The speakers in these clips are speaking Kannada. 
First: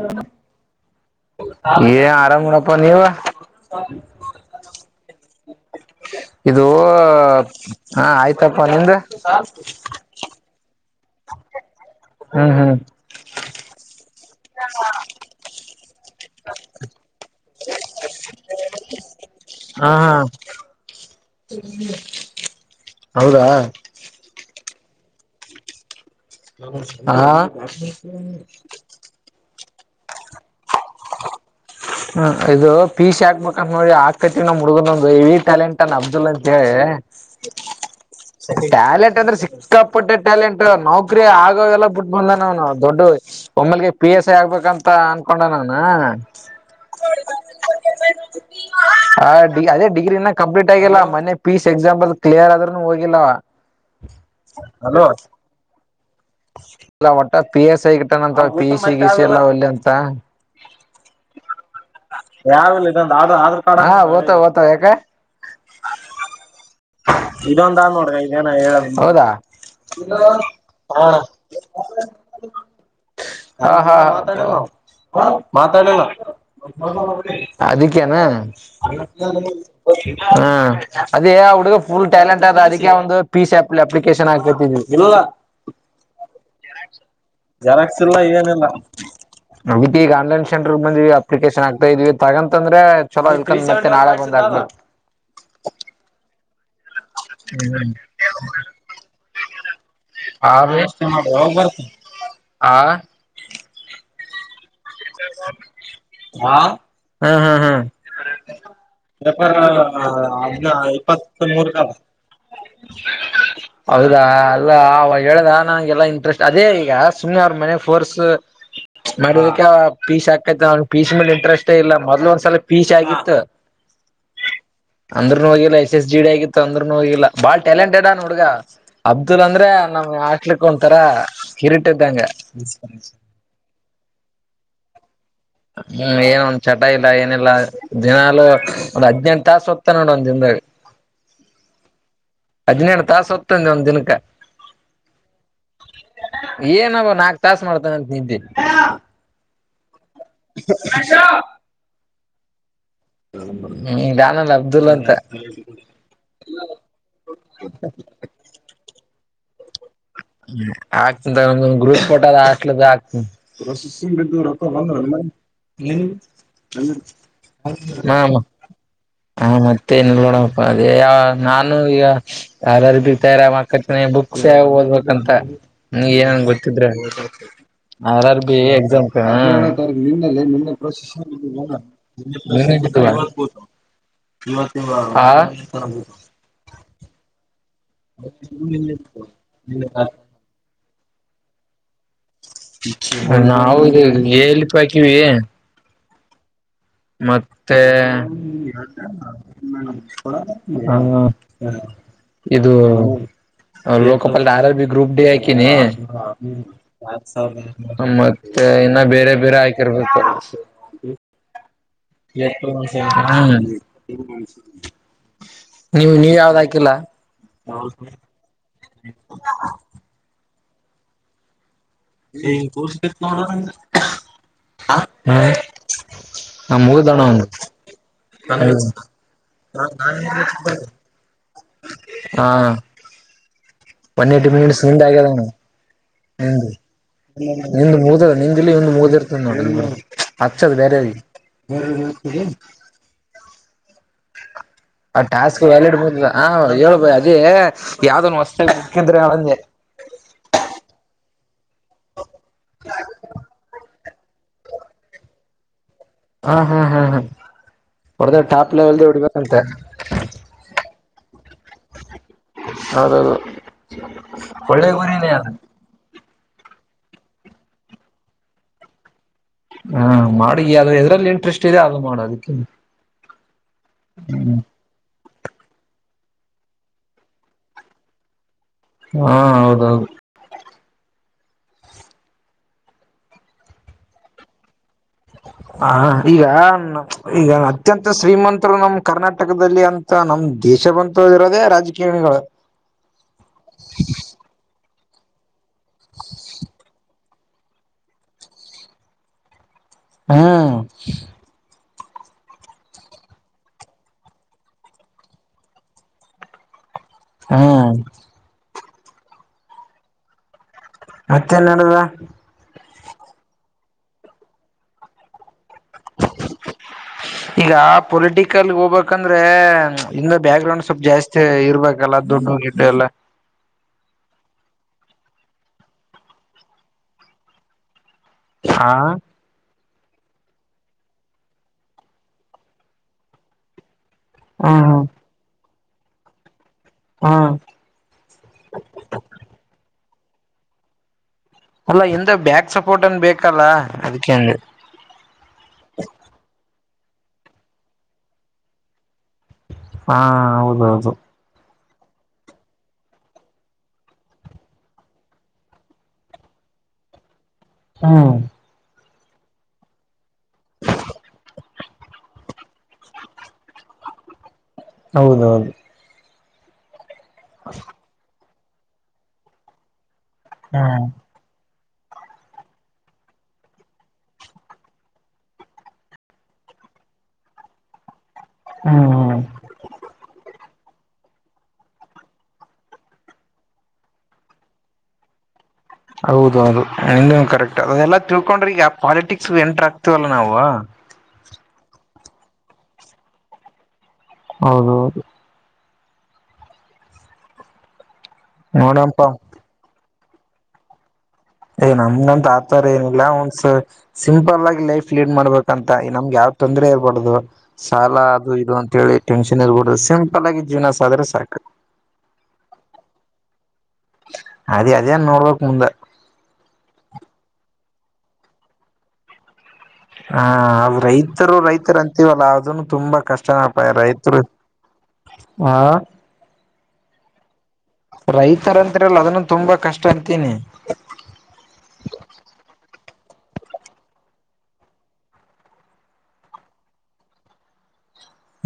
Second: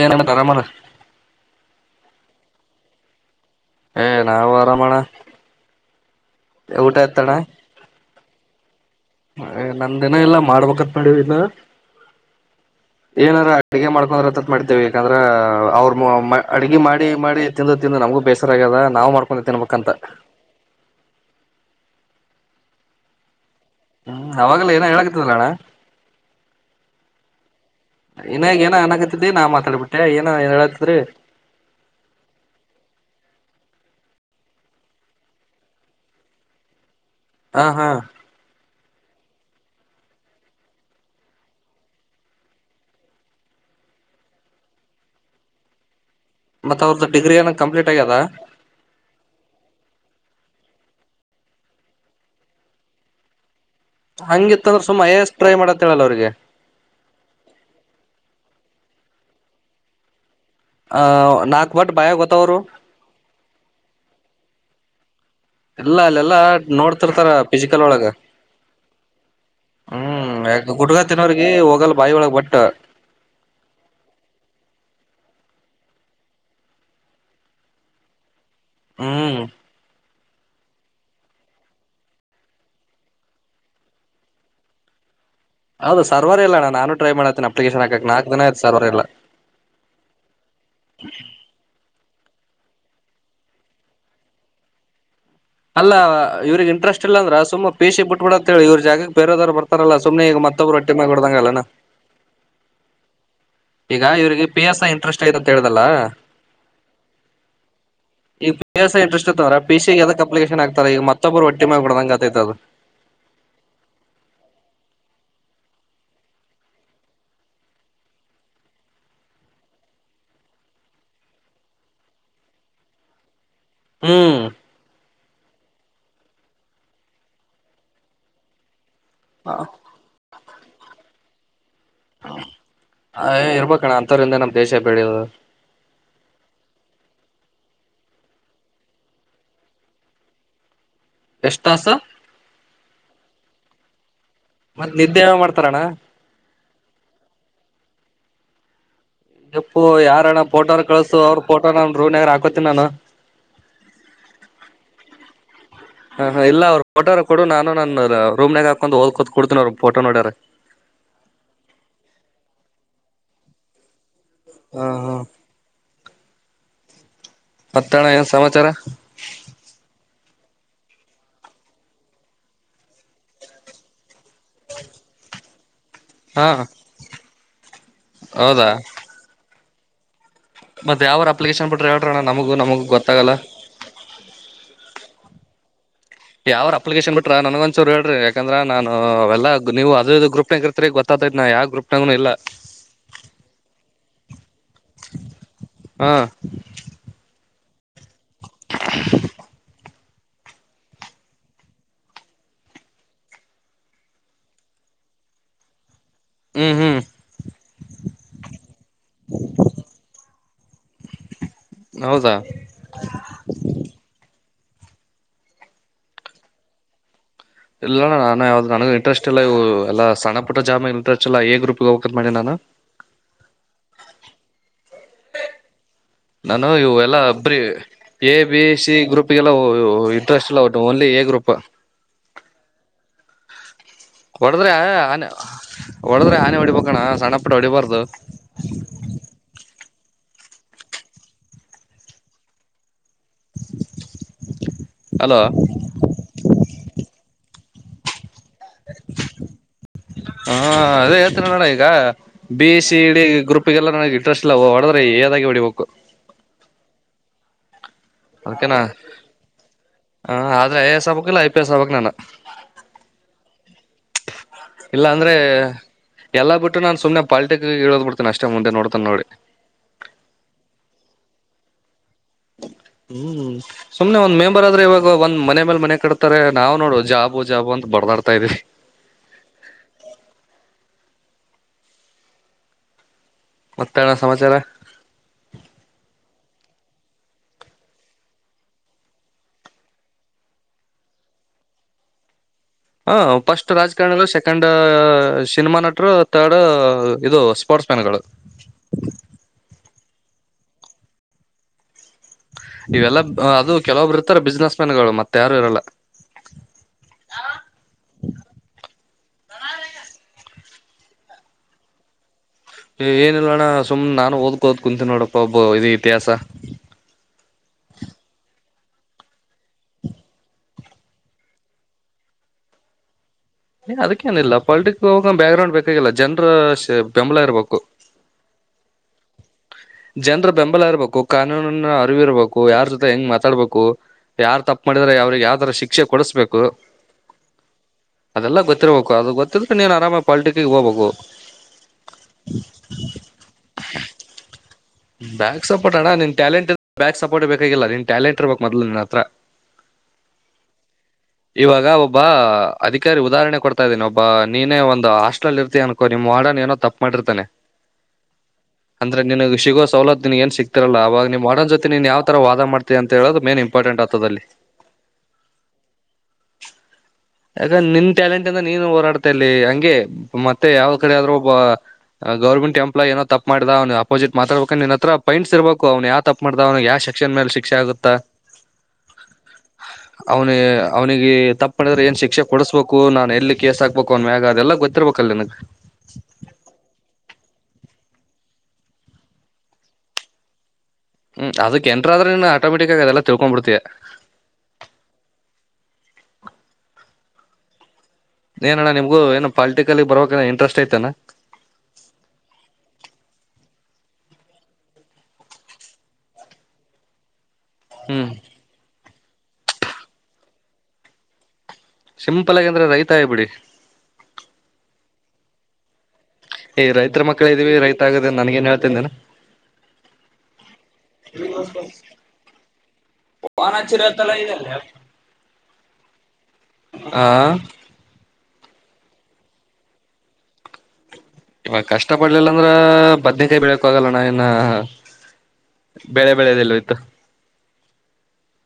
ಏನ್ ಅಣ್ಣ ಆರಾಮ ಏ ಆರಾಮ್ ಮಾಡಡಪ್ಪ ನೀವ ಏ ನಾವು ಆರಾಮಣ ಇದು ಊಟ ಹ ಆಯ್ತು ತಪ್ಪ ನಿಮ್ದೆ ನಂದು ಇನ್ನ ಎಲ್ಲಾ ಮಾಡ್ಬೇಕತ್ ಮಾಡವಿ ಇನ್ನು ಹ್ಮ್ ಹ್ಮ್ ಏನಾರ ಅಡ್ಗೆ ಮಾಡ್ಕೊಂಡಂದ ರತ್ ಮಾಡ್ತೇವಿ ಯಾಕಂದ್ರ ಅವ್ರರು ಅಡ್ಗೆ ಮಾಡಿ ಮಾಡಿ ತಿಂದು ತಿಂದು ನಮಗು ಬೇಸರ ಆಗ್ಯದ ನಾವ್ ಮಾಡ್ಕೊಂಡ ತಿನ್ಬೇಕ ಹಾ ಅಂತ ಹೌದಾ ಹ್ಮ್ ಅವಾಗಲ್ಲ ಏನ ಅಣ್ಣ ಹಾ ಇನ್ನಾಗ ಏನ ಅನಕತಿದಿ -ನಾ -ಮಾತಾಡ್ಬಿಟ್ಟೆ ಏನ ಏನ್ ಹೇಳತ್ರಿ. ಹ್ಮ -ಇದು ಪೀಶ ಹಾಕ್ಬೇಕಂತ ನೋಡಿ ಆಕಟ್ಟ ನ ಮುುಡ್ಗನೊಂದು -ಇ -ಟ್ಯಾಲೆಂಟ್ ಅನ್ ಅಬ್ದುಲ್ ಅಂತ ಹೇಳಿ. ಹಾ- ಹಾ ಟಾಲೆಂಟ್ ಅಂದ್ರೆ ಸಿಕ್ಕಾಪಟ್ಟೆ ಟ್ಯಾಲೆಂಟ್ ನೌಕರಿ ಆಗೋ ಎಲ್ಲ ಬಿಟ್ಟ ಬಂದ ನ ದೊಡ್- ಓ- ಗೆ- ಪಿ- ಎಸ್ ಆಗ್ಬೇಕಂತ ಅನ್ಕೊಂಡ ಅವನ. ಮತ್ ಅವ್ರದ್ದ ಡಿಗ್ರಿ ಏನ ಕಂಪ್ಲೀಟ್ ಆಗ್ಯದ ಹಡಿ ಅದೇ ಡಿಗ್ರಿನ. ಕಂಪ್ಲೀಟ್ ಆಗಿಲ್ಲ ಮನೆ ಪೀಸ್ ಎಕ್ಸಾಂಪಲ್ ಕ್ಲಿಯರ್ ಆದ್ರೂನು ಹೋಗಿಲ್ಲ. ಹಂಗಿತ್ತಂದ್ರೆ ಸುಮಾ- ಐ -ಎ-ಯಸ್- ಟೈ ಮಾಡತ್ತೇಳಲ್ಲ ಅವ್ರಿಗೆ. ಇಲ್ಲ ಒಟ್ಟ- ಪಿ -ಎಸ್ ಐ -ಗಿಟ್ಟನಂತ- ಪಿಯುಸಿ ಎಲ್ಲ ಒಂದು ಆ ನಾಕ್ ಬಟ್ ಬಾಯ ಗೊತ್ತವ್ರು ಯಾವಲ್ಲ ಇದ ಆಧಾರ್ ಕಾರ್ಡ್- ಹಾ ಓ್ತ- ಓ್ತ ಯಾಕೆ. ಎಲ್ಲ ಅಲ್ಲೆಲ್ಲಾ ನೋಡ್ತಿರ್ತಾರ ಇದೊಂದ ಫಿಸಿಕಲ್ ಆದ ಒಳಗ. ನೋಡ್ರಿ ಇದೇನ ಹೇಳ ಹಾ ಹ್ಮ್- ಕುಟಗ ಹತ್ತಿನವರ್ಗ ಹೋಗಲ್ ಬಾಯಿ ಒಳಗ್ ಬಟ್ಟ. ಮಾತಾಡಲ್ಲ ಅದಕ್ಕ್ಯನಾ. ಹ್ಮ್ ಅ ಹಾ- ಅದೇ ಹುಡ್ಗ ಫುಲ್ ಟ್ಯಾಲೆಂಟ್ ಆದ ಅದಕ್ಕೆ ಒಂದು ಪೀಸ್ಪ್ ಅಪ್ಲಿಕೇಶನ್ ಹಾತವಿ. ಹೌದು ಸರ್ವರ್ಲ್ಲ ನಾನ ಟ್ರೈ ಮಾಡತನಿ ಅಪ್ಲಿಕೇಶನ್ ಹಾಕಕ್ ನಲ್ಕ ದಿನಯಐ ಸರ್ ಇಲ್ಲ. ನ -ಈಗ ಆನ್ಲೈನ್ ಸೆಂರ್ ಬಂದ್ವಿ ಅಪ್ಲಿಕೇಶನ್ ಆಗ್ತಾ ಇದೀವಿ. ತಗಂತಂದ್ರೆ ಚಲೋ ಮತ್ತೆ ನಾಳೆ ಬಂದ ಆಗ್. ಅಲ್ಲ ಇವ್ರಿಗೆ ಇಂಟ್ರೆಸ್ಟ್ ಇಲ್ಲ ಅಂದ್ರೆ ಸುಮ್ಮ ಹ್ಮ್ ಪೇಶಿ ಬಿಟ್ಬಿಡಂತ ಹೇಳಿ ಇವ್ರ ಜಾಗಕ್ಕೆ ಬೇರೋದ್ರು ಬರ್ತಾರೆ. ರಲ್ಲ ಸುಮನೆ ಈಗ ಮತ್ತೊಬ್ರು ಆಮೇಲೆ ರೊಟ್ಟಿ ಮಾಡ ಕೊಡದಂಗ ಅಲ್ಲನ. ಆ ಈಗ ಇವ್ರಿಗೆ -ಪಿ -ಎಸ್- ಐ- ಇಂಟ್ರೆಸ್ಟ್ ಐತೆ ಅಂತ ಹೇಳ್ದಲ್ಲ. ಹ್ಮ್ ಹ್ಮ್ ಹ್ಮ್ ಈಗ ಪಿ -ಎಸ್-ಐ -ಇಂಟರೆಸ್ಟ್ ಇತ್ತು ಪೇಪರ್ ಅಂದ್ರೆ- ಪಿ- ಸಿ -ಯಾವದಕ್ ಅಪ್ಲಿಕೇಶನ್ ಹದ್ನ ಆಗ್ತ ಈ ಇಪ್ಪತ್ತ್ ಮತ್ತೊಬ್ರು ಒಟ್ಟಿ ಮೂರ್ಕ ಮಾಡಿ ಬಿಡಂಗ ಆತ್ತೈತದು. ಹೌದಾ ಹೇಳ್ದ ನಂಗೆಲ್ಲಾ ಇಂಟ್ರೆಸ್ಟ್ ಅದೇ ಈಗ ಸುಮ್ನೆ ಅವ್ರ ಮನೆ ಫೋರ್ಸ್ ಮಾಡ. ಪೀಸ್ ಹಾಕೈತ್ ನ ಪೀಸ್- ಮೇ ಇಂಟ್ರಸ್ಟ್ ಇಲ್ಲ ಮೊದ್ ಒಂದ್ಸಲ ಪೀಶಿ ಆಗಿತ್ತು. ಹ್ಮ್ ಅಂದ್ನು ಹೋಗಿಲ್ಲ ಎಸ್ ಎಸ್- ಜಿ -ಡಿ ಆಗಿತ್ತು. ಅಂದ್ರೂನು ಹೋಗಿಲ್ಲ ಬಾಳ್ ಟ್ಯಾಲೆಂಟೆಇದಾನು ಹುಡುಗ. ಅಬ್ದುಲ್ ಅಂದ್ರೆ ನಮ್ಗೆ ಆಸ್ಲಿಕ್ ಒಂತರ ಹಿರಿಟ್ಟದ್ದಂಗ. ಹೇ- ಇರ್ಬೇಕಣ್ಣ ಅಂಥವ್ರಂದ ನಮ್ ದೇಶ ಬೆಳೆಯದು. ಹ್ಮ್ ಏನ ಒಂದ್ ಚಟ ಇಲ್ಲ ಏನಿಲ್ಲ ದಿನಲುೂ ಒಂದ್ ಹದ್ನೆಂಟು ತಾಸ ಹೊತ್ತ ನೋಡ ಒಂದ್ ದಿನದಾಗ. ಎಷ್ಟ್ ತಾಸು ಹದಿನೇಳೇಳು ತಾಸ ಒಂದತ್ತಾನೆ ಒಂದ್ ದಿನಕ್ಕೆ. ಮತ್ ನಿದ್ದೆ ಮಾಡ್ತಾರಣ್ಣ ಏನ-ಬ ನಾಲ್ಕ್ ತಾಸ ಮಾಡ್ತಾನ ಅಂತ ನಿದ್ದೆ ಯಪ್ಪು ಯಾರಣ್ಣ ಫೋಟೋನ ಕಿಸಸು ಅವ್ರ ಫೋಟೋ ನಾನು ರೂವ್ಗರ್ ಹಾಕೋತಿನಿ ನಾನು. ಹ್ಮ್ ನಾನಲ್ಲ ಅಬ್ದುಲ್ ಅಂತ ಹ -ಹಾ -ಇಲ್ಲ ಅವ್ರ ಫೋಟೋರ ಕೊ ನಾನು ನನ್ನ ರೂ್ಾಗ ಹಾಕೊಂಡು ಹದಕೋ. ಹ್ಮ- ಆಗ್ತನ ಗ್ರೂಪ್ ಪೋಟದ ಆಲದ ಆಗ್ತನ್. ಇದ್ದು ರಕ್ಕ ಹಾ ಹಾ -ಬ. ಮತ್ತಣ ಏನ್ ಹ- ಸಮಾಚಾರ ಹ -ಮತ್ತೆ ನೋಡ. ಅದೇ ಯಾವ ನಾನು ಈಗ ಯಾರಾರ ಬಿರ್ತಾ ಇರ ಮಕ್ಕಟ್ಟ ಬುಕ್ಸ್ ಯ ಓದ್ಬೇಕು. ಅಂತ -ನೀ -ಏನನ್ ಹಾ ಗೊತ್ತಿದ್ರೆ ಆರಾರ -ಬಿ- ಹೌದಾ ಎಕ್ಸಾಂ. ಪ್ರ ಮತ್ ಯಾವರ ಅಪ್ಲಿಕೇಶನ್ ಬಿಟ್ರ ಹೇಳ್ರಣ್ಣ ನಮಗೂ ನಮಗೂ ಗೊತ್ತಾಗಲ್ಲ. ಹಾ ಯಾವ್ರ ಅಪ್ಲಿಕೇಶನ್ ಬಿಟ್ರ ನನ್ಗ ಒಂದಚೂರು ಹೇಳ್ರಿಕಂದ್ರ ನಾ ಅವೆಲ್ಲಾ ನೀವು ಅದ ಗ್ರೂಪ್ನ ಇರ್ತ್ರಿ ಗೊ. ಯಾವ- ಗ್ರೂ ನಾವದು ಎಲ್ಲಿಪ ಹಾಕಿವಿ ಹಾ ಮತ್ತೆ-ಏ ಹ್ಮ -ಇದು ಲೋಕಪಲ್ ಆರ -ಬಿ -ಗ್ರೂಪ್ -ಡೇ -ಹಾಕಿನಿ. ಹ್ಮ್ ಹ್ಮ್ ಮತ್ತೆ ಇನ್ನ ಬೇರೆ ಬೇರೆ ಹಾಕಿರ್ಬೇಕ ಹೌದಾ ಎಷ ನೀವು ನೀವ ಯಾವ್ದ ಹಾಕಿಲ್ಲ ಹ ಇಲ್ಲಣ್ಣ ನ ಯಾವ್ದ್ ನನಗ್ ಇಂಟ್ರೆಸ್ಟ್ ಇಲ್ಲ ಇ ಎಲ್ಲ ಸಣ್ಣಪುಟ್ಟ ಜಾಮ ಇಂಟ್ರೆಸ್ಟ್ ಇಲ್ಲೇ ಗ್ರೂ ಹ ಕೂರ್ ಸಿತ್ ನೋಡ ನಾನು ಇವೆಲ್ಲಾ ಅಬ್ರಿ ಎ ಬಿ ಸಿ ಗ್ರೂಪ್ಗೆಲ್ಲ ಇಂಟ್ರೆಸ್ಟ್ ಎಲ್ಲ ಓನ್ಲಿ ಎ ಗ್ರೂಪ್ ಅಪ್ಪ ಹಾ ಒನ್ ಏಟಿ ಹೊಡದ್ರ ಮಿನಿಟ್ ಸುಂಡ್ ಆನೆ ಆಗ್ಯದಣ ಹೊಡದ್ರ ಆನೆ ನಿಂದು ಹೊಡಿಬೇಕಣ ಸಣ್ಣ ಪುಟ್ಟ ನಿಂದು ಹೊಡಿಬಾರ್ದು ಮುದ ನಿಂದಿಲಿ ಒಂದು ಮುದ ಇರ್ತದ ನೋಡ್ರ ಅ ಬರೆಿ ಆ ಅಲೋ ಟಾಸ್ಕ್ ವ್ಯಾಲ ಇಡ್ಬ ಹೇಳಳ್ಬ ಅದೇ ಯಾವ್ದೊನ್ಸ್ ಂದ್ರಳಂದೆ ನಡ ಈಗ ಬಿ ಸಿ ಡಿ ಗ್ರೂಪ್ಗೆಲ್ಲ ನಗ್ ಇಂಟ್ರೆಸ್ಟ್ ಇಲ್ಲ ಹೊಡದ್ರೆ ಏದಾಗಿ ಹೊಡಿಬೇಕು ಹಾ ಹಾ ಹಾ ಹಾ ಹೊಡದ ಟಾಪ್ ಅದಕನಾ ಲೆವೆಲ್ದ ಹೊಡಿಬೇಕಂತೆ ಹ ಆದ್ರೆ ಐ ಎಸ್ ಹಬಕ್ ಇಲ್ಲ ಐ ಪಿ ಎಸ್ ಹಬಕ್ ನಾನ ಹ ಇಲ್ಲ ಅಂದ್ರೆ ಎಲ್ಲಾ ಬಿಟ್ಟು ನಾನ್ ಸುಮ್ನೆ ಪಾಲಿಟಿಕ್ ಇ ಹೇಳೋ್ ಬಿಡ್ತೇನಿ ಅಷ್ಟೇ ಮುಂದೆ ನೋಡ್ತಾನ ನೋಡಿ ಹಾ ಮಾಡ ಇದ್ರಲ್ಲಿ ಇಂಟ್ರೆಸ್ಟ್ ಇದೆ ಅದು ಮಾಡದು ಹ್ಮ್ ಸುಮ್ನೆ ಒಂದ್ ಮೇಂಬರ್ ಆದ್ರೆ ಇವಾಗ ಒಂದ ಮನೆ ಮೇಲೆ ಮನೆ ಕಡತಾರೆ ನಾವ್ ನೋಡು ಜಾಬ ಜಾಬು ಅಂತ ಬರ್ದಾಡ್ತಾ ಇದ್ವಿ ಹಾ ಹೌದೌದು ಮತ್ತೆ ಎಣ ಸಮಾಚಾರ ಹ ಹ ಈಗ ಈಗ ಅತ್ಯಂತ ಶ್ರೀಮಂತರು ನಮ ಕರ್ನಾಟಕದಲ್ಲಿ ಅಂತ ನಮ ದ ವಿಷ ಬಂತ ಇರೋದೇ ರಾಜಕೀಣಿಗಳು ಹ ಫಸ್ಟ್ ರಾಜಕಾರಣ ಅಲ್ ಸೆಕೆಂಡ್ ಸಿನಿಮಾ ನಟರು ತರ್ಡ್ ಇದು ಸ್ಪೋರ್ಟ್ಸ್ ಮ್ಯಾನ್ ಗಳು ಹ್ಮ್ ಇವೆಲ್ಲ ಅದು ಕೆಲವೊಬ್ರು ಇರ್ತಾರೆ ಬಿಸ್ನೆೆಸ್ ಮ್ಯಾನ್ ಗಳು ಮತ್ತೆ ಯಾರು ಇರಲ್ಲ ಹಾ ಮತ್ತೇನ್ಡದ ಏನಿಲ್ಲ ಅಣ್ಣ ಸುಮ್ನೆ ನಾನು ಓದ್ಕೋದ್ ಕುಂತೀನಿ ನೋಡಪ್ಪ ಒಬ್ಬ ಇದ ಇತಿಹಾಸ ಈಗ ಪೊಲಿಟಿಕಲ್ ಹೋಗಬೇಕಂದ್ರೆ ಇಂದ ಬ್ಯಾಕ್ ಗ್ರೌಂಡ್ ಸ್ವಲ್ ಜಾಸ್ತಿ ಇರ್ಬೇಕಲ್ಲ ದುಡ್ಡು ಹಿಟ್ಟೇ ಅಲ್ಲೇ ನೀ ಅದಕ್ಕೇಏನಿಲ್ಲ ಪಾಲಿಟಿಕ್ ಹೋಗ ಬ್ಯಾಕ್ಗ್ರೌಂಡ್ ಬೇಕಾಗಿಲ್ಲ ಜನ್ರ ಬೆಂಬಲ ಇರ್ಬೇಕು ಹಾ ಜನರ ಬೆಂಬಲ ಇರ್ಬೇಕು ಕಾನೂನಿನ ಅರಿವಿರ್ಬೇಕು ಯಾರ ಜೊತೆ ಹೆಂಗ್ ಮಾತಾಡ್ಬೇಕು ಯಾರ್ ತಪ್ಪು ಹ್ಮ್ ಮಾಡಿದ್ರ ಅವ್ರಿಗೆ ಯಾವ ತರ ಶಿಕ್ಷೆ ಕೊಡಸ್್ಬೇಕು ಹ್ಮ್ ಅದೆಲ್ಲ ಗೊತ್ತಿರ್ಬೇಕು ಅದು ಗೊತ್ತಿದೆ ನೀನ್ ಆರಾಮ ಪಾಲ್ಟಿಿಕ ಹೋಗ್ಬೇಕು ಅಲ್ಲ ಎಂದ ಬ್ಯಾಕ್ ಸಪೋರ್ಟ್ ಅಏನ್ ಬೇಕಲ್ಲ ಅ ಬ್ಯಾಕ್ ಸಪೋರ್ಟ್ಣ್ಣ ನಿನ್ ಟ್ಯಾಲೆಂಟ್ ಬ್ಯಾಕ್ ಸಪರ್ಟ್ ಬೇಕಾಗಿಲ್ಲ ನೀನ್ ಟ್ಯೆಂಟ್ ಇರ್ಬೇಕ ಮದ್ ನನ್ನತ್ರ ಹಾ ಹೌದೌದು ಇವಾಗ ಒಬ್ಬ ಅಧಿಕಾರಿ ಉದಾಹರಣೆ ಕೊಡ್ತಾ ಇದ್ದೀನಿ ಒಬ್ಬ ನೀನೇ ಒಂದು ಹಾಸ್ಟಲ್ ಇರ್ತ ಅನ್ಕೋ ನಿಮ್ಮ ಡ ಏನ ತಪ್ಪು ಮಾಡಿರ್ತಾನೆ ಹಾ ಅಂದ್ರೆ ನನ್ಗೆ ಸಿಗೋ ಸವಲತ್ತುಿನ ಏನ್ ಸಿಕ್ತಿರಲ್ಲ ಅವಾಗ ನೀವು ಮಾಡೋನ್ ಜೊತೆ ನೀನ್ ಯಾವ ತರ ವಾದ ಮಾಡ್ತೀಿ ಅಂತ ಹೇಳುದು ಮೇನ್ ಇಂಪಾರ್ಟೆಂಟ್ ಹತದಲ್ಲಿ ಹೌದೌದು ಯಾಕಂದ ನಿನ್ ಟ್ಯಾಲೆಂಟ್ ಅದ ನೀನ ಹೊರಾಡ್ತಾ ಅಲ್ಲಿ ಹಂಗೆ ಮತ್ತೆ ಯಾವ್ದ್ ಹ್ಮ್ ಕಡೆ ಆದ್ರೂ ಒಬ್ಬ. ಗೌರ್ಮೆಂಟ ಎಂಪ್ಲಾಯಿ ಏನೊ ತಪ್ಪ ಮಾಡದ ಅವ್ನ ಅಪೋಸಿಟ್ ಮಾತಾಡ್ಬೇಕ್ ನಿನ್ ಹತ್ರ ಪಯಿಂಟ್ಸ ಇರ್ಬೇಕು ಅವ್ನ ಯಾವ ತಪ್ ಮಾಡ್ದ ಅವ್ನಗ ಯ ಸೆಕ್ಷನ್ ಮ್ಯಾಲ ಶಿಕ್ಷೆ ಆಗುತ್ತಾ. ಹ್ಮ್ ಹ್ಮ್ ಅವನಿ ಅವನಿಗಿ ತಪ್ಪ ಮಾಡಿದ್ರ. ಶಿಕ್ಷೆ ಕೊಡಿಸ್ಬೇಕು ನಾನ್ ಎಲ್ಲಿ ಕೇಸ್ ಹಾಕ್ಬೇಕು ಅವನ್ ಮ್ಯಗ ಅದೆಲ್ಲ ಗೊತ್ತಿರ್ಬೇಕಲ್ಲ ನಿನ್ಗ್. ಅದೆಲ್ಲಾ ತಿಳ್ಕೊಂಡ್ರಿಗ್ ಆ ಪಾಲಿಟಿಕ್ಸ್ ಎಂಟ್ರ ಆಗ್ತಿವಲ್ಲ ನಾವು. ಹ್ಮ್ ಅದಕ್ಕೆ ಎಂಟರ ಆದ್ರ ಏನು ಆಟೊಮೆಟಿಕಾಗಿ ಅದೆಲ್ಲ ತಿಳ್ಕೊಂಡ್ ಬಿಡ್ತೀಯ. ಹೌದ ಹೌದು ಏನಣ್ಣ ನೋಡಪ ನಿಮಗು ಏನೋ ಪಾಲಿಟಿಕಲಿ ಬರಬೇಕನ ಇಂಟ್ರೆಸ್ಟ್ ಐತೆನ. ಏ ನಮ್ಗಂತ ಆತರ ಏನಿಲ್ಲ ಒಂದ್ಸ ಸಿಂಪಲ್ ಆಗಿ ಲೈಫ್ ಲೀಡ್ ಮಾಡ್ಬೇಕಂತ ನಮ್ಗ ಯಾವ. ತೊಂದ್ರರೆ ಇರ್ಬಡ್ದದು. ಸಾಲ ಹ್ಮ್ ಅದು ಇದು ಅಂತ ಹೇಳಿ ಟೆನ್ಷನ್ ಇರ್ಬಡದು ಸಿಂಪಲ್ ಆಗಿ ಜೀವನಸಾದ್ರೆ ಸಾಕು. ಸಿಂಪಲ್ ಆಗಿ ಅಂದ್ರೆ ರೈತ ಆಬಿಡಿ. ಅದೇ ಅದೇನ್ ನೋಡ್ಬೇಕ್ ಮುಂದ. ಈ ರೈತರ ಮಕ್ಕಳ ಇದ್ದೀವಿ ರೈತ ಆಗದ ನನ್ಗೆನ ಹೇಳತಂದೇನು. ಹಾ ಅದು ರೈತರು ರೈತರು ಅಂತೀವಲ್ಲ ಅದುನ್ನು ತುಂಬಾ ಕಷ್ಟನಪಾ ವಾನಚಿರತಲ ರೈತರು. ಇದೆಲ್ಲ ಹಾ ಹಾ ರೈತರ ಅಂತರಲ್ಲ ಅದುನ್ನು ತುಂಬಾ ಕಷ್ಟ ಅಂತೀನಿ. ಇವಾಗ ಕಷ್ಟ ಪಡ್ಲಿಲ್ಲ ಅಂದ್ರ ಬದನಕಾಯಿ ಬೇಳೆಕು ಆಗಲ್ಲಣ್ ಇನ್ನ. ಬೆಳೆ ಬೆಳೆದೆಲ್ಲ ಹೊಯ್ತು.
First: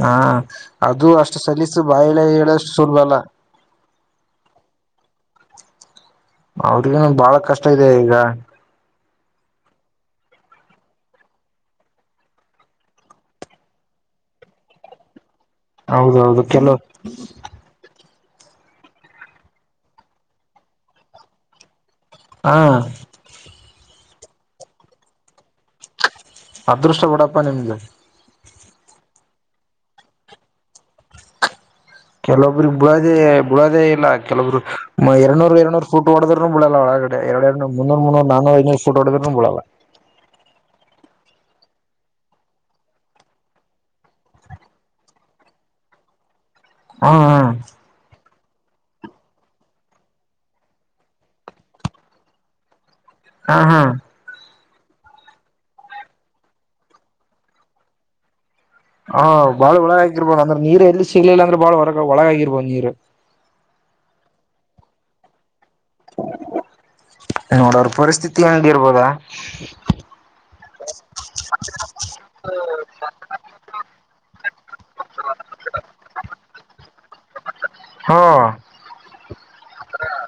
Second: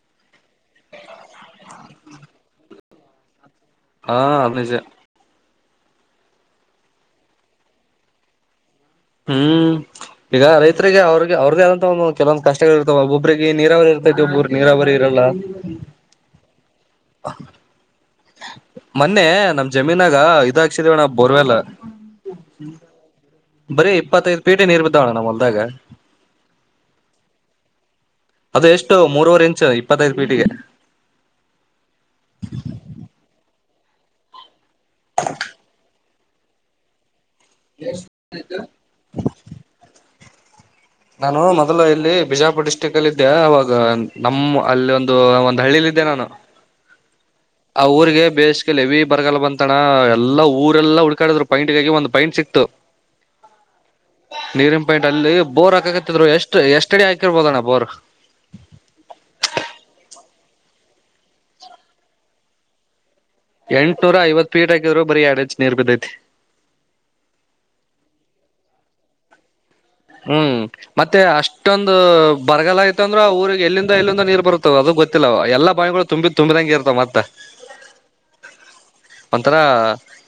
ಹಾ ಅದು ಅಷ್ಟು ಸಲ್ಲಿಸ್ ಬಾಯಲ್ಲಿ ಹೇಳಷ್ಟು ಸುಲಭ ಅಲ್ಲ. ಹಾ ಅದ ನಿಜ. ಅವ್ರಿಗನು ಬಾಳ ಕಷ್ಟ ಇದೆ ಈಗ. ಹ್ಮ್ ಈಗ ರೈತರಿಗೆ ಅವ್ರಿಗೆ ಅವ್ರ್ದೇ ಆದಂತ ಒಂದು ಕೆಲವೊಂದು ಕಷ್ಟಗಳು ಇರ್ತಾವ ಒಬ್ಬೊಬ್ಬರಿಗ ನೀರಾವರಿ ಇರ್ತೈತಿ ಒಬ್ಬೊಬ್ಬರೀಗ ನೀರಾವರಿ. ಇರಲ್ಲ ಹೌದ ಹೌದು ಕೆಲ ಮೊನ್ನೆ ನಮ್ಮ್ ಜಮೀನಾಗ ಇದಾಕ್ಸಿದೆವಣ್ಣ ಬೋರ್ವೆಲ್ಲ. ಹಾ ಬರೀ ಇಪ್ಪತ್ತೈದ ಪೀಟೆ ನೀರ್ ಬಿದ್ದಾವಣ್ ನಮ್ಮ್ ಹೊಲ್ದಾಗ. ಅದೃಷ್ಟ ಬೀಡಪ್ಪ ನಿಮ್ದು. ಅದು ಎಷ್ಟು ಮೂರವರಿ ಇಂಚ್ ಇಪ್ಪತ್ತೈದ ಪೀಟಿಗೆ. ಕೆಲೊಬ್ರಿಗ್ ಬೀಳೋದೆ ಬಿಳೋದೇ ಇಲ್ಲ ಕೆಲವೊಬ್ರು ಮ ಎರಡ್ನುರ್ ಎರಡ್ನೂರ್ ಪೂಟ ಹೊಡದುರ್ನು ಬಿಳಲ್ಲ ಒಳಗ ಡೆ ಎರಡೆರಡು ಮುನ್ನೂರ್ ಮುನ್ನೂರ್ ನಾನೂರೂ ಐನೂರು ಪೂಟ್ ಹೊಡದುರ್ನು ಬಿಳಲ್ಲ. ನಾನು ಮೊದಲು ಇಲ್ಲಿ ಬಿಜಾಪುರ ಡಿಸ್ಟ್ರಿಕ್ ಅಲ್ಲಿ ಇದದ್ದೆ ಅವಾಗ ನಮ್ಮ್ ಅಲ್ಲಿ ಒಂದು ಒಂದ್ ಹಳ್ಳಿಲಿ ದೆ ನಾನು ಹ್ಮ್ ಹ್ಮ್ ಆ ಊರಿಗೆ ಬೇಸ್ ಹೇವಿ ಬರಗಾಲ್ ಬಂತಣ ಎಲ್ಲಾ ಊರೆಲ್ಲ ಹುಡ್ಕಾಡಿದ್ರು ಪೈಂಟ್ಗಾಗಿ ಒಂದ್ ಪೈಂಟ್ ಸಿಕ್ತು. ಹಾ ಹಾ ನೀರಿನ ಪಾಯಿಂಟ್ ಅಲ್ಲಿ ಬೋರ್ ಹಾಕಕತ್ತಿದ್ರು ಎಷ್ಟ ಎಷ್ಟಡಿ ಹಾಕಿರ್ಬೋದಣ್ಣ ಬೋರ್. ಹಾ ಬಾಳ ಒಳಗಾಕೀರ್ಬೋದು ಅಂದ್ರೆ ನೀರ್ ಎಲ್ಲಿ ಸಿಗ್ಲಿಲ್ಲ ಅಂದ್ರೆ ಬಾಳ್ ಒಳಗ ಒಳಗಾಗಿರ್ಬೋದು ನೀರ್. ಎಂಟ್--ನೂರ ಐವತ್ತು ಪೀಟ್ ಹಾಕಿದರು ಬರಿ ನೋಡೋರು ಪರಿಸ್ಥಿತಿ ಹೆಂಗಿರ್ಬೋದಾ. ಹ್ಮ್ ಮತ್ತೆ ಅಷ್ಟೊಂದು ಬರಗಾಲ ಆಗಿತಂದ್ರ ಊರಿಗ್ ಎಲ್ಲಿಂದ ಎಲ್ಲಿಂದ ನೀರ್ ಬರುತ್ತದ ಅದು. ಗೊತ್ತಿಲ್ಲ ಎಲ್ಲ ಬಾವಿಗಳು ತುಂಬಿ ತುಂಬದಂಗೆ ಇರ್ತವ ಮತ್ತ ಹಾ ಒಂಥರ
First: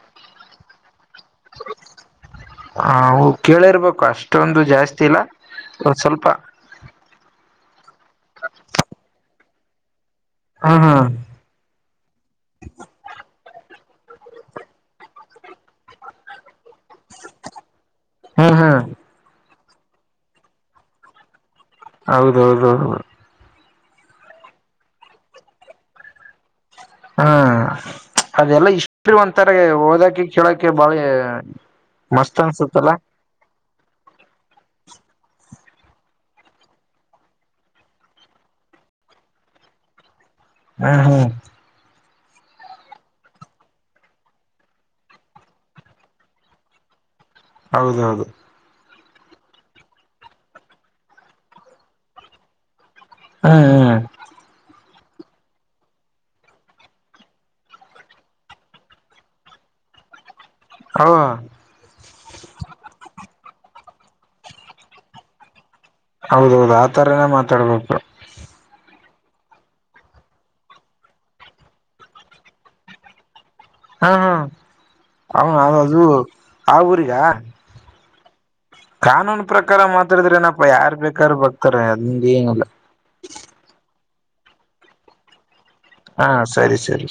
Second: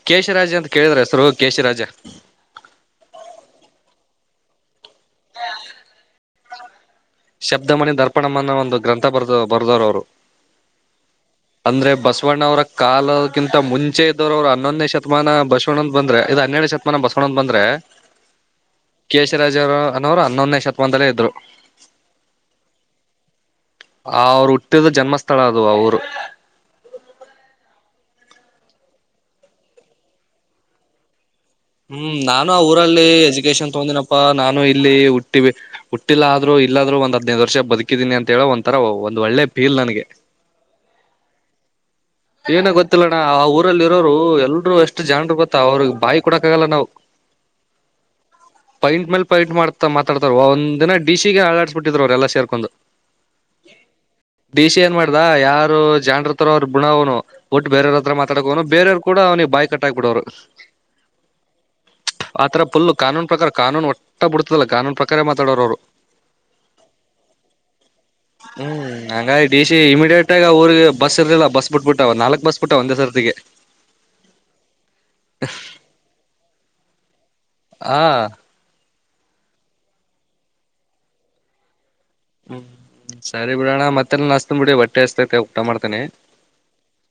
ಕೇಶರಾಜ್ ಅಂ ಕೇಳಿದ್ರ ಹೆಸರು ಕೇಶಿರಾಜ. ಹ ಅವು ಕೇಳಿರ್ಬೇಕು ಅಷ್ಟೊಂದು ಜಾಸ್ತಿ ಇಲ್ಲ ಒನ್ ಸ್ವಲ್ಪ. ಶಬ್ದಮಣಿ ದರ್ಪಣಂ ಅನ ಒಂದು ಗ್ರಂಥ ಬರ್ದ ಬರದವರ ಅವರು. ಹಾ ಹಾ ಅಂದ್ರೆ ಬಸವಣ್ಣವರ ಕಾಲ. ಕಿಂತ ಮುಚೆ ಇದವರು್ರು ಹನ್ನೊಂದೇ ಶತಮಾನ ಬಸವಣಂದಂತ ಬಂದ್ರೆ ಇದು ಹನ್ನೆರಡು ಶತಮಾನ ಬಸವಣ ಅಂತ ಬಂದ್ರೆ. ಹ್ಮ್ ಹ್ಮ್ ಕೇಶರಾಜನವ್ರು ಹನ್ನೊಂದನೇ ಶತಮಾನದಲ್ಲೇ ಇದ್ರು. ಹೌದೌದು ಆ ಅವ್ರು ಹುಟ್ಟಿದ ಜನ್ಮಸ್ಥಳ ಅದು ಅವರು. ಹ್ಮ್ ಅದೆಲ್ಲಾ ಇಷ್ಟ ಒಂತಾರೆ ಓದಕಿ ಕೇಳಕ ಬಾಳಿ. ಹ್ಮ್ ನಾನು ಆ ಊರಲ್ಲಿ ಎಜುಕೇಶನ್ ತಗೊಂಡನಪ್ಪಾ ನಾನು ಇಲ್ಲಿ ಹುಟ್ಟಿವಿ. ಹುಟ್ಟಿಲ್ಲ ಆದ್ರು ಇಲ್ಲಾದ್ರರು ಒಂದ್ ಹದ್ನೈದು ವರ್ಷ ಬದುಕಿದೀನಿ ಅಂತ ಹೇಳ ಒಂಥರ ಒಂದ್ ಒಳ್ಳೆ ಫೀಲ್ ನನಗೆ. ಹ್ಮ ಹ್ಮ್. ಏನ ಗೊತ್ತಿಲ್ಲಣ್ಣ ಆ ಊರಲ್ಲಿ ಇರೋರು ಎಲ್ರು ಎಷ್ಟು ಗೊತ್ತ ಅವ್ರಿಗೆ ಬಾಯಿ ಕೊಡಕ್ ಆಗಲ್ಲ ನಾವು ಹೌದೌದು. ಪೈಂಟ್ ಮೇಲೆ ಪೈಂಟ್ ಮಾಡ್ತಾ ಮಾತಾಡ್ತಾರ ಒಂದ ದಿನ ಡಿ--ಗೆ ಅಳಾಡಿಸಸ್ಬಿಟ್ಟಿದ್ರು ಅವ್ರೆಲ್ಲ ಸೇರ್ಕೊಂಡು ಹ ದೇಶ ಏನ್ ಮಾಡ್ದ ಯಾರು ಜಾಣರ ತರ ಅವರು. ಪುಣ ಅವನು ಒಟ್ಟು ಬೇರವ್ರ ಹತ್ರ ಮಾತಾಡಕನು ಬರೆಯವ ಕೂ ಅವನಿ ಕಟ್ಟಾಕ್ಬಿಡವರು ಆ ತರ ಪುಲುು ಕಾನೂನು ಪ್ರಕಾರ. ಕಾನೂನು ಒಟ್ಟ ಬಿಡತದಲ್ಲ ಕಾನೂನು ಪ್ರಕಾರ ಮಾತಾಡೋರ ಅವರು. ಹೌದೌದು ಆತರನ ಮಾತಾಡ್ಬೇಕು. ಹ್ಮ್ ಹಂಗಾಗಿ ಡಿ ಇಮಿಡಿಯೇಟ್ ಆಗ ಅವಊರಿಗೆಗ್ ಬಸ್ ಇರ್ಲಿಲ್ಲ ಬಸ್ ಬಿಟ್ಬಿಟ್ಟ ನಾಲ್ಕ್ ಬಸ್ ಬಿಟ್ಟ ಒಂದೇ ಸ--ಗೆ ಹ್ಮ ಹ್ಮ ಅವನ ಅದ ಅದು ಆ ಊರಿಗ. ಹಾ ಕಾನೂನು ಪ್ರಕಾರ ಮಾತಾಡಿದ್ರ ಏನಪ್ಪಾ ಯಾರ್ ಬೇಕಾದಾರ ಬಕ್ತಾರ. ಹ್ಮ್ ಸರಿ ಬಿಡೋಣ ಮತ್ತೆಲ್ಲ ನಸ್ತ್ ಬಿಡಿ--ಟ್ಟೆ ಅಸ್ತೈತೆ ಹಾ ಸರಿ ಸರಿ.